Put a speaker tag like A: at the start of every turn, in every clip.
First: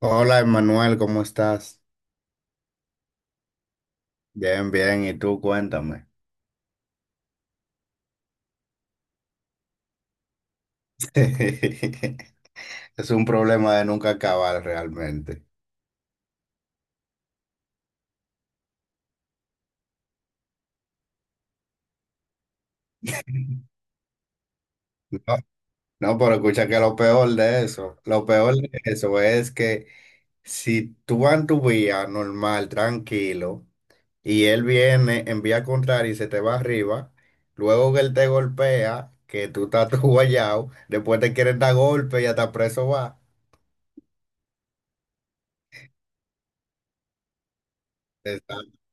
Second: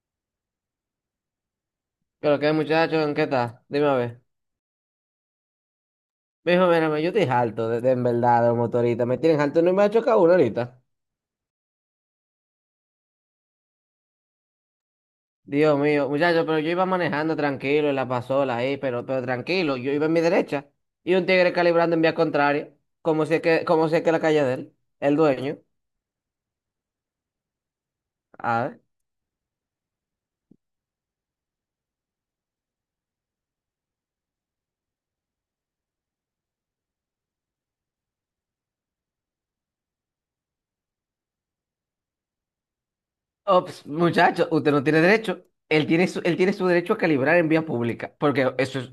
A: Hola, Emanuel, ¿cómo estás?
B: Pero que muchachos, ¿en qué estás? Dime a ver.
A: Bien, bien, ¿y tú? Cuéntame.
B: Mijo, mírame, yo estoy harto, en verdad, de los motoristas. Me tienen harto, no me ha chocado uno ahorita.
A: Es un problema de nunca acabar realmente.
B: Dios mío, muchachos, pero yo iba manejando tranquilo en la pasola ahí, pero tranquilo, yo iba en mi derecha. Y un tigre calibrando en vía contraria, como si es que la calle de él, el
A: No,
B: dueño.
A: no, pero escucha que lo peor de eso, lo peor
B: A
A: de
B: ver.
A: eso es que si tú vas en tu vía normal, tranquilo, y él viene en vía contraria y se te va arriba, luego que él te golpea, que tú estás tú guayao, después te quieren dar golpe y hasta preso va.
B: Ops, muchachos, usted no tiene derecho. Él tiene su derecho a calibrar en vía pública, porque eso es...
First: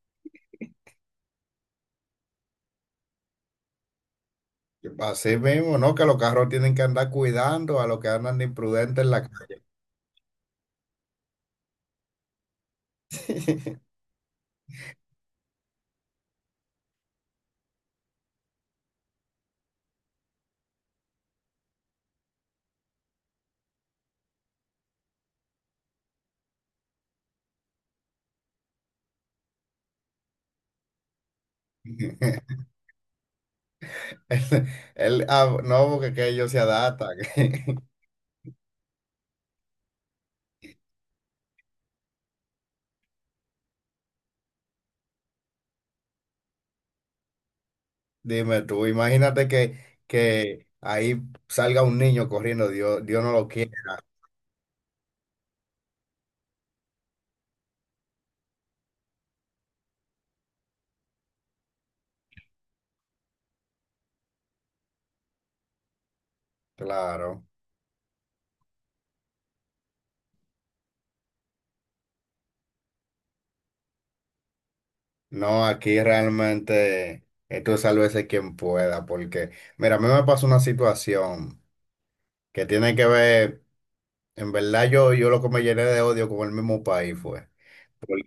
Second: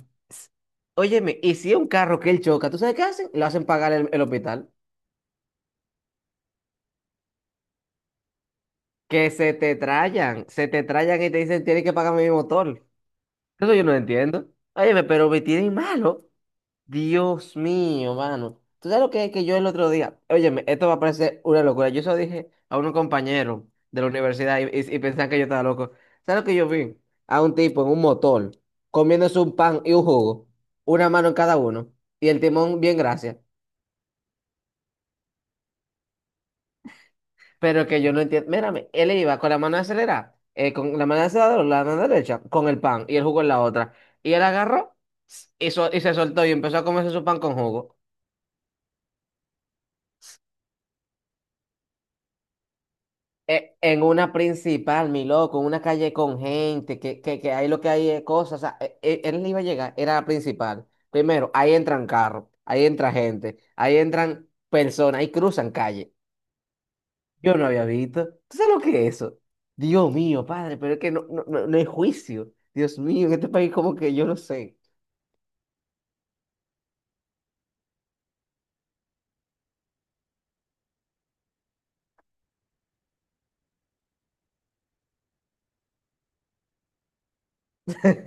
B: Óyeme, y si es un carro que él choca, ¿tú sabes qué hacen? Lo hacen pagar el hospital.
A: Así mismo, ¿no? Que los carros tienen que andar cuidando a los que andan de imprudentes en la
B: Que
A: calle.
B: se te trayan y te dicen tienes que pagarme mi motor. Eso yo no entiendo. Óyeme, pero me tienen malo. Dios mío, mano. ¿Tú sabes lo que es que yo el otro día? Óyeme, esto va a parecer una locura. Yo eso dije a un compañero de la universidad y pensaban que yo estaba loco. ¿Sabes lo que yo vi? A un tipo en un motor comiéndose un pan y un jugo, una mano en cada uno, y el timón bien gracias.
A: El- no, porque que ellos se adaptan.
B: Pero que yo no entiendo. Mírame, él iba con la mano acelerada, con la mano acelerada, la mano derecha, con el pan y el jugo en la otra. Y él agarró y se soltó y empezó a comerse su pan con jugo.
A: Dime tú, imagínate que ahí salga un niño corriendo, Dios, Dios no lo quiere.
B: En una principal, mi loco, en una calle con gente, que ahí lo que hay es cosas. O sea, él iba a llegar, era la principal. Primero, ahí entran carros, ahí entra gente, ahí entran personas, ahí cruzan calle.
A: Claro.
B: Yo no había visto. ¿Tú sabes lo que es eso? Dios mío, padre, pero es que no hay juicio. Dios mío, en este país como que yo no sé.
A: No, aquí realmente esto es sálvese quien pueda, porque mira, a mí me pasó una situación que tiene que ver, en verdad yo lo que me llené de odio con el mismo país fue.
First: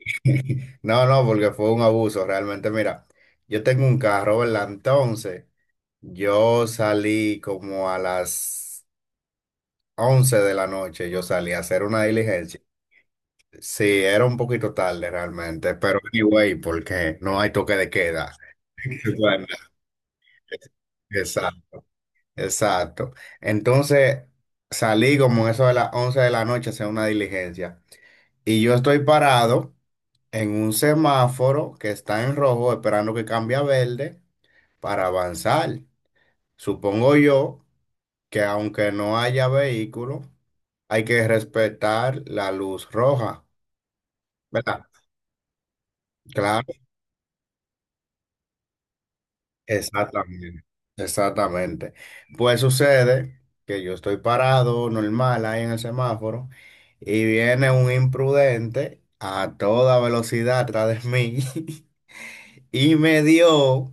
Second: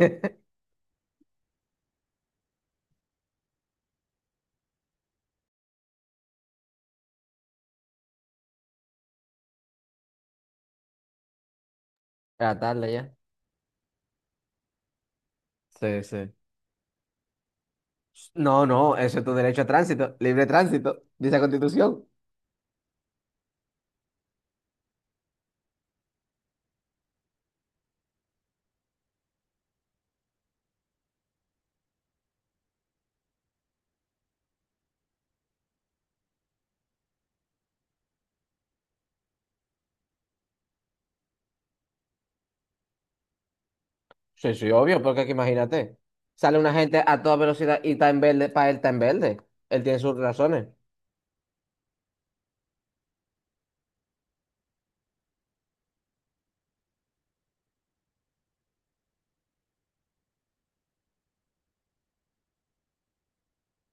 A: No, no, porque fue un abuso, realmente. Mira, yo tengo un carro, ¿verdad? Entonces, yo salí como a las 11 de la noche, yo salí a hacer una
B: A
A: diligencia.
B: tarde ya.
A: Sí, era un poquito tarde realmente, pero
B: Sí, sí.
A: anyway, porque no hay toque de queda.
B: No, no, eso es tu
A: Bueno,
B: derecho a tránsito, libre tránsito, dice la
A: exacto,
B: Constitución.
A: exacto. Entonces, salí como eso de las 11 de la noche a hacer una diligencia. Y yo estoy parado en un semáforo que está en rojo, esperando que cambie a verde, para avanzar. Supongo yo que aunque no haya vehículo, hay que respetar la luz roja,
B: Sí, sí,
A: ¿verdad?
B: obvio, porque aquí imagínate. Sale
A: Claro,
B: una gente a toda velocidad y está en verde, para él está en verde. Él tiene sus
A: exactamente,
B: razones.
A: exactamente. Pues sucede que yo estoy parado normal ahí en el semáforo y viene un imprudente a toda velocidad atrás de mí y me dio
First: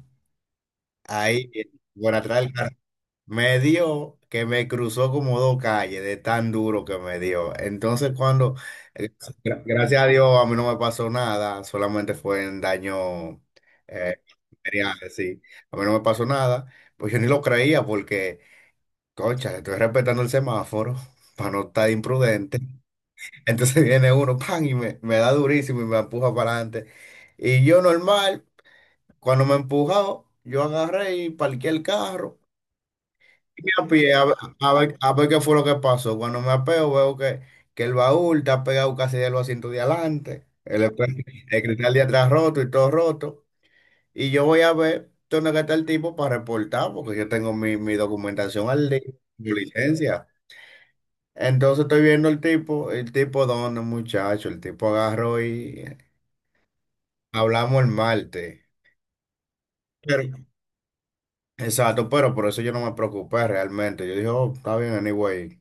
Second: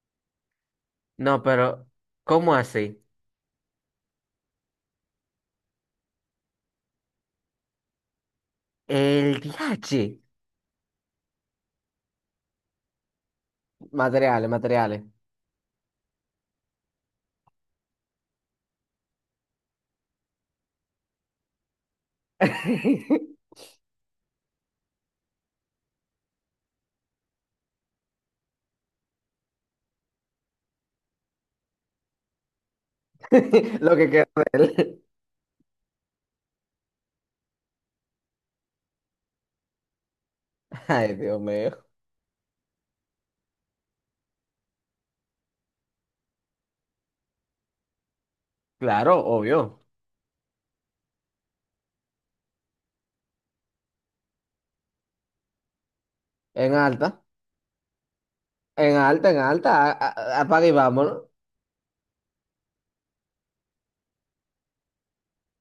B: No,
A: ahí,
B: pero,
A: por atrás. Del.
B: ¿cómo así?
A: Me dio que me cruzó como dos calles de tan duro que me dio. Entonces cuando, eh,
B: El
A: gracias a
B: DH.
A: Dios, a mí no me pasó nada, solamente fue en daño, eh,
B: Materiales,
A: material,
B: materiales.
A: sí. A mí no me pasó nada, pues yo ni lo creía porque, concha, estoy respetando el semáforo para no estar imprudente. Entonces viene uno, pan, y me da durísimo y me empuja para adelante. Y yo normal, cuando me empujó, yo agarré y parqué el carro. Y me
B: Lo que
A: apié a
B: queda
A: ver,
B: de
A: a ver-
B: él.
A: a ver qué fue lo que pasó. Cuando me apeo, veo que el baúl está pegado casi de los asientos de adelante,
B: Ay, Dios
A: el
B: mío.
A: cristal de atrás roto y todo roto. Y yo voy a ver dónde que está el tipo para reportar, porque yo tengo mi documentación al día,
B: Claro,
A: mi
B: obvio.
A: licencia. Entonces estoy viendo el tipo dónde, muchacho, el tipo agarró y
B: En alta,
A: hablamos el martes.
B: en alta. Apaga y vámonos.
A: Exacto, pero por eso yo no me preocupé realmente. Yo dije, oh, está bien, anyway.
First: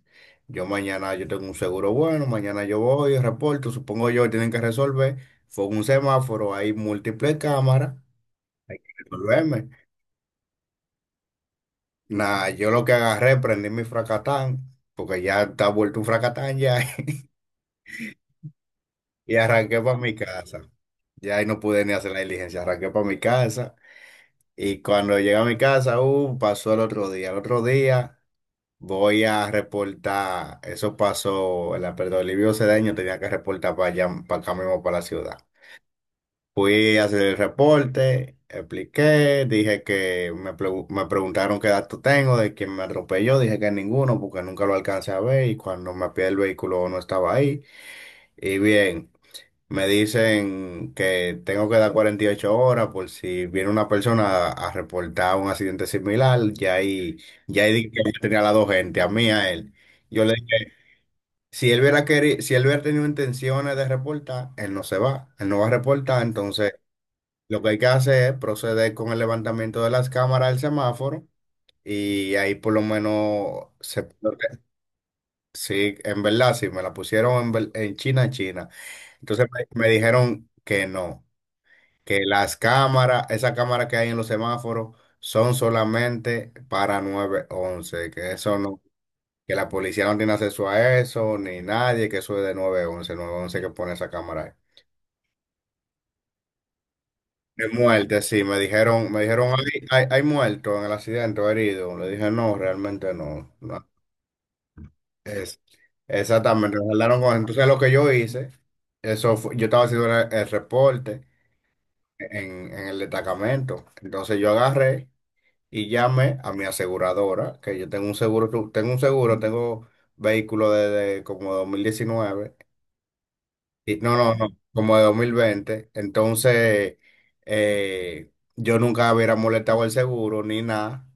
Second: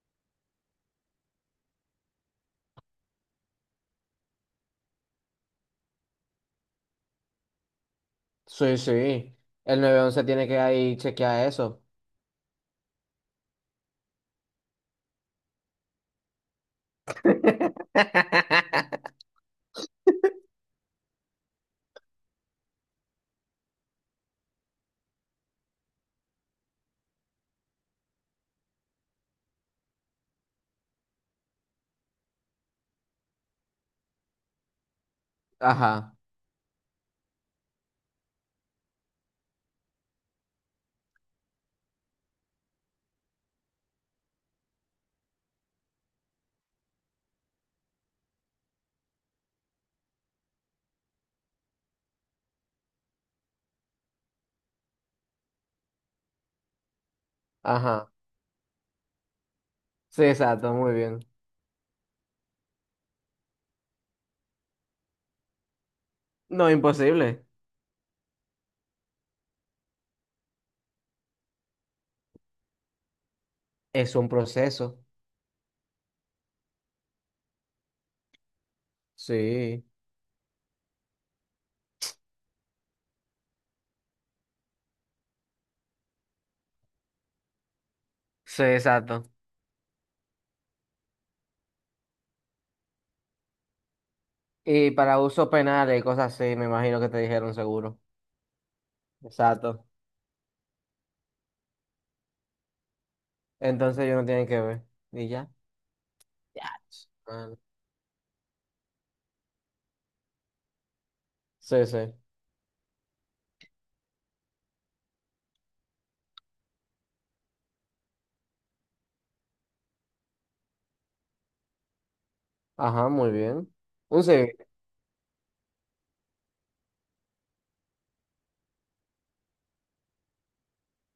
A: Yo mañana yo tengo un seguro bueno, mañana yo voy, reporto, supongo yo, tienen que resolver. Fue un semáforo, hay múltiples cámaras,
B: Sí, sí.
A: resolverme.
B: El 911 tiene que ahí chequear eso.
A: Nada, yo lo que agarré, prendí mi fracatán, porque ya está vuelto un fracatán ya, y arranqué para mi casa. Ya ahí no pude ni hacer la diligencia, arranqué para mi casa. Y cuando llegué a mi casa, pasó el otro día. El otro día. Voy a reportar, eso pasó, en la perdón, Livio Cedeño tenía que reportar para allá, para acá mismo, para la ciudad.
B: Ajá,
A: Fui a hacer el reporte, expliqué, dije que me, me preguntaron qué dato tengo de quién me atropelló, dije que ninguno porque nunca lo alcancé a ver y cuando me pide el vehículo no estaba ahí. Y bien. Me dicen que tengo que dar 48 horas por si viene una persona a reportar un accidente similar. Ya ahí dije que
B: ajá.
A: yo tenía a las dos gente, a mí y a él. Yo
B: Sí,
A: le
B: exacto,
A: dije,
B: muy bien.
A: si él hubiera querido, si él hubiera tenido intenciones de reportar, él no se va, él no va a reportar.
B: No,
A: Entonces,
B: imposible.
A: lo que hay que hacer es proceder con el levantamiento de las cámaras del semáforo y ahí por lo menos se...
B: Es un proceso.
A: Sí, en verdad, sí, me la pusieron en, en China, China. Entonces me
B: Sí.
A: me dijeron que no, que las cámaras, esas cámaras que hay en los semáforos, son solamente para 911, que eso
B: Sí,
A: no,
B: exacto.
A: que la policía no tiene acceso a eso, ni nadie, que eso es de nueve once que pone esa cámara ahí.
B: Y para usos penales y cosas así, me imagino que te dijeron
A: De
B: seguro.
A: muerte, sí, me dijeron, hay,
B: Exacto.
A: hay, hay muerto en el accidente o herido. Le dije, no, realmente no. No.
B: Entonces ellos no tienen que ver. ¿Y ya?
A: Es,
B: Ya.
A: exactamente,
B: Man.
A: entonces lo que yo hice, yo estaba haciendo el reporte
B: Sí, sí.
A: en el destacamento. Entonces yo agarré y llamé a mi aseguradora, que yo tengo un seguro, tengo vehículo desde como 2019
B: Ajá, muy bien.
A: y, no,
B: Un
A: no, no,
B: civil.
A: como de 2020. Entonces, eh, yo nunca hubiera molestado el seguro ni nada.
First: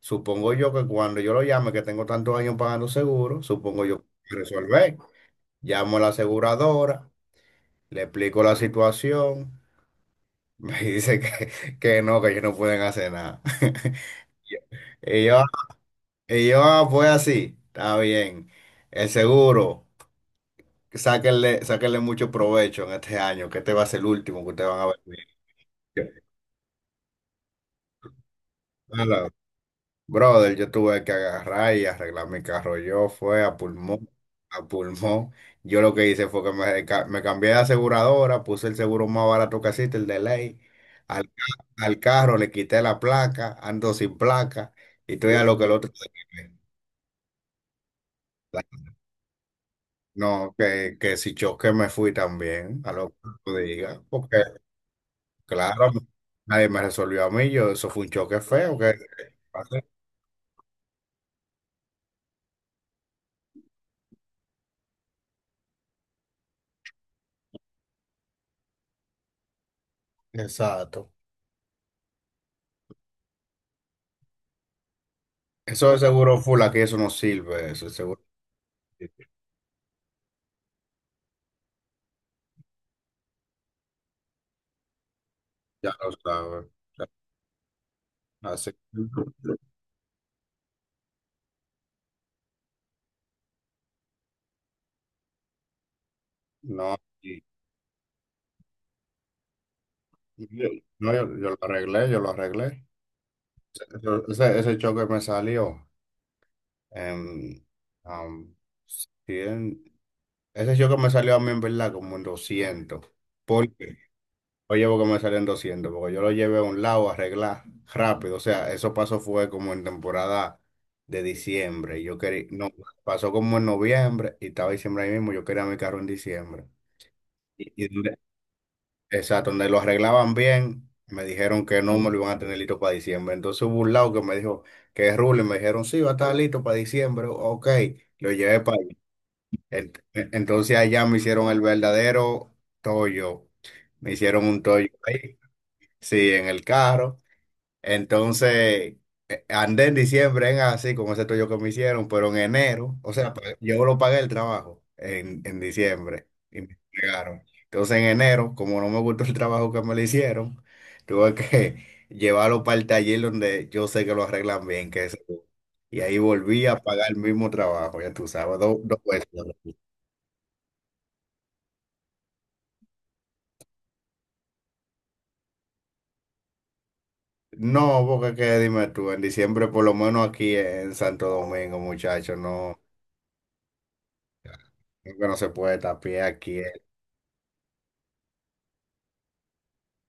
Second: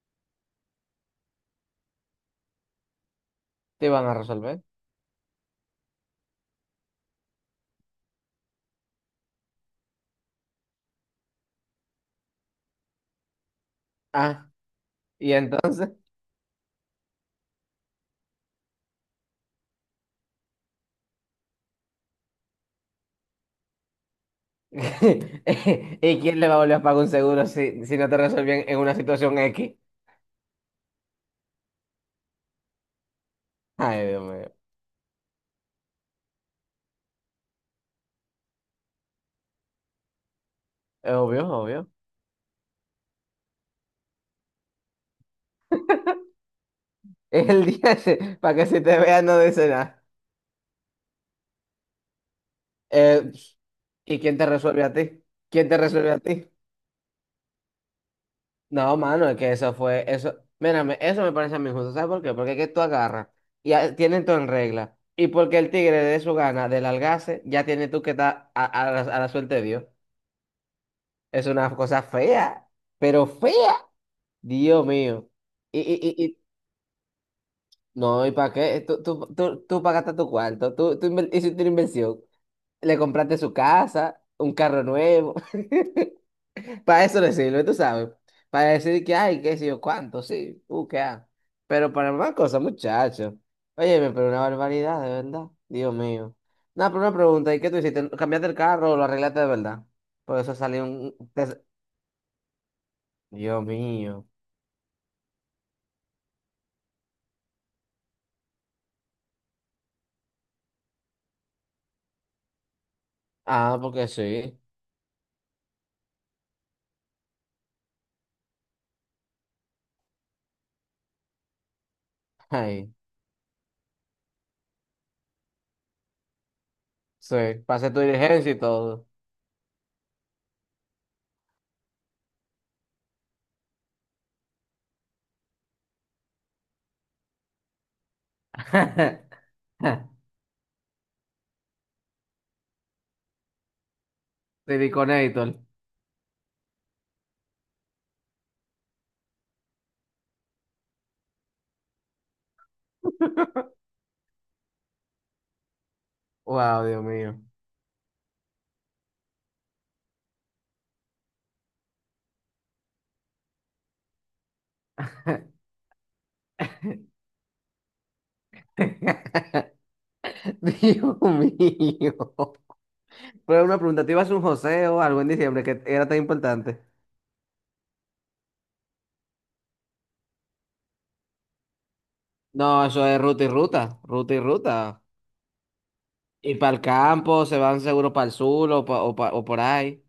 A: Supongo yo que cuando yo lo llame, que tengo tantos años pagando seguro, supongo
B: Te
A: yo
B: van a
A: que
B: resolver.
A: resolver. Llamo a la aseguradora, le explico la situación, me dice que no, que ellos no pueden hacer nada.
B: Ah.
A: Y
B: Y
A: yo,
B: entonces,
A: y yo, ah, pues así, está bien. El seguro, sáquenle, sáquenle mucho provecho en este año, que este va a ser el último que ustedes van a ver. Yo,
B: ¿y quién le va a volver a pagar un seguro si, si no te resuelven en una situación X?
A: brother, yo tuve que agarrar y arreglar mi carro. Yo fue a
B: Ay,
A: pulmón,
B: Dios mío.
A: a pulmón. Yo lo que hice fue que me cambié de aseguradora, puse el seguro más barato que existe, el de ley.
B: Es
A: Al,
B: obvio,
A: ca-
B: obvio.
A: Al carro le quité la placa, ando sin placa, y estoy a lo que el otro se quede.
B: Es el día ese, para que si te vean no dice nada.
A: No, que si choque me fui también, a lo que
B: Eh,
A: tú digas,
B: ¿Y
A: porque
B: quién te resuelve a ti? ¿Quién te
A: claro,
B: resuelve a ti?
A: nadie me resolvió a mí, yo, eso fue un choque feo, que
B: No, mano, es que eso fue, eso, mírame, eso me parece a mí injusto. ¿Sabes por qué? Porque es que tú agarras tienen todo en regla. Y porque el tigre de su gana, del algace, ya tiene tú que estar a la suerte de Dios.
A: exacto.
B: Es una cosa fea, pero fea. Dios mío. Y,
A: Eso de
B: y, y, y-
A: seguro full aquí, eso no sirve, eso de seguro,
B: no, ¿y para qué? Tú pagaste tu cuarto, hiciste una inversión, le compraste su casa, un carro nuevo,
A: ya lo sabes.
B: para eso le sirve, tú sabes, para
A: Así,
B: decir que, ay, qué sé yo, cuánto, sí, qué ah. Pero para más cosas, muchacho. Oye, pero una barbaridad, de verdad, Dios mío. No,
A: no,
B: pero una
A: y-
B: pregunta, ¿y qué tú hiciste? ¿Cambiaste el carro o lo arreglaste de verdad? Por
A: y
B: eso salió
A: no, yo lo arreglé, yo lo arreglé.
B: Dios
A: Ese,
B: mío.
A: ese choque me salió, en, am, 100, ese choque me salió a mí en verdad como en 200,
B: Ah,
A: porque
B: porque sí.
A: oye, porque me salen 200 porque yo lo llevé a un lado a arreglar rápido. O sea, eso pasó fue como en temporada de diciembre. Yo quería, no,
B: Ay,
A: pasó como en noviembre y estaba diciembre ahí mismo. Yo quería mi carro en diciembre.
B: sí,
A: Y, y
B: pasé tu
A: donde-
B: diligencia y todo.
A: exacto, donde lo arreglaban bien, me dijeron que no me lo iban a tener listo para diciembre. Entonces hubo un lado que me dijo que es ruling, me dijeron sí, va a estar listo para diciembre. Ok, lo llevé para allá. Ent- Entonces allá me hicieron el verdadero tollo. Me hicieron un tollo ahí.
B: Siliconator.
A: Sí, en el carro. Entonces, andé en diciembre en así, con ese tuyo que me hicieron, pero en enero, o sea, ah, yo lo pagué el trabajo en diciembre y me
B: Wow, Dios mío.
A: entregaron. Entonces, en enero, como no me gustó el trabajo que me le hicieron, tuve que llevarlo para el taller donde yo sé que lo arreglan bien, que es... Y ahí volví a pagar el mismo trabajo, ya tú sabes, dos veces.
B: Dios mío. Pero una pregunta, ¿te ibas a un joseo algo en diciembre que era tan importante?
A: No, porque qué, dime tú, en diciembre, por lo menos aquí en Santo Domingo, muchachos, no.
B: No, eso es ruta y ruta, ruta y ruta.
A: Creo que no se puede estar a pie
B: Y
A: aquí.
B: para el campo, se van seguro para el sur o, o por ahí.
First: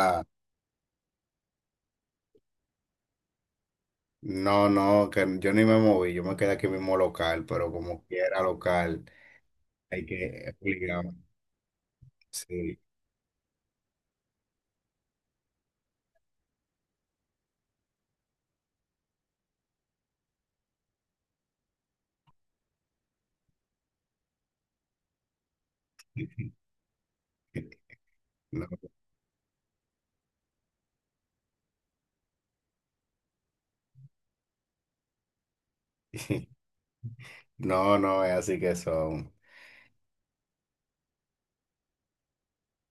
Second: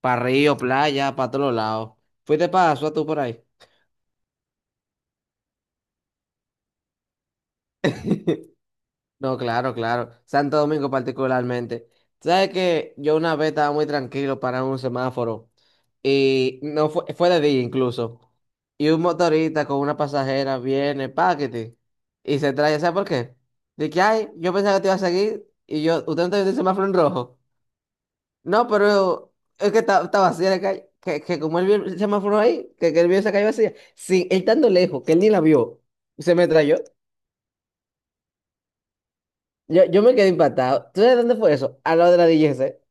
B: Para río, playa, para todos lados. ¿Fuiste para Azua tú por ahí?
A: no, no, que yo ni me moví, yo me quedé aquí mismo local, pero como quiera local,
B: No, claro,
A: hay
B: claro.
A: que
B: Santo Domingo
A: obligarme.
B: particularmente. Tú, ¿sabes
A: Sí.
B: que yo una vez estaba muy tranquilo para un semáforo y no fue, fue de día incluso. Y un motorista con una pasajera viene, paquete, y se trae, ¿sabes por qué? De que, ay, yo pensaba que te iba a seguir y yo, ¿usted no te vio el semáforo en rojo?
A: No,
B: No, pero es que está vacía la calle, que como él vio el semáforo ahí, que él vio esa calle vacía, sí, él estando lejos, que él ni la vio, se me trayó.
A: no, no, es así que son.
B: Yo me quedé impactado. ¿Tú sabes dónde fue eso? Al lado de la DGC.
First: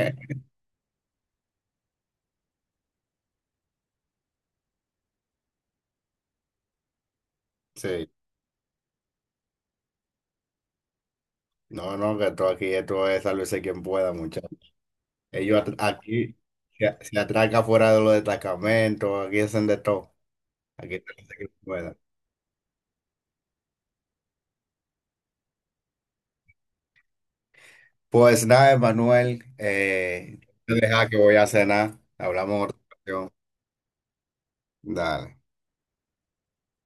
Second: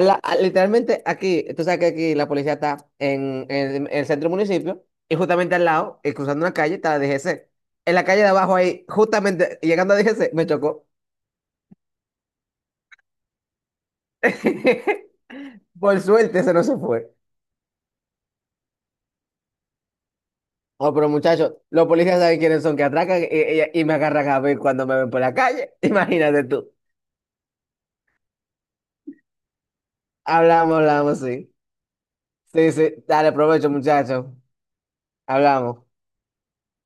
B: Literalmente aquí, tú sabes que aquí la policía está en el centro del municipio y justamente al lado, cruzando una calle, está la DGC. En la
A: Sí,
B: calle de abajo ahí, justamente llegando a DGC, me chocó.
A: no, no, que esto aquí, esto es sálvese quien pueda, muchachos.
B: Por
A: Aquí
B: suerte, ese no se
A: se,
B: fue.
A: se atraca fuera de los destacamentos, aquí hacen de todo.
B: Oh,
A: Aquí
B: pero
A: sálvese quien
B: muchachos, los
A: pueda.
B: policías saben quiénes son que atracan y, y me agarran a ver cuando me ven por la calle. Imagínate tú.
A: Pues nada, Emanuel, no
B: Hablamos,
A: te deja que
B: hablamos,
A: voy a
B: sí.
A: cenar. Hablamos en
B: Sí,
A: otra
B: sí.
A: ocasión.
B: Dale, provecho, muchachos.
A: Dale.
B: Hablamos.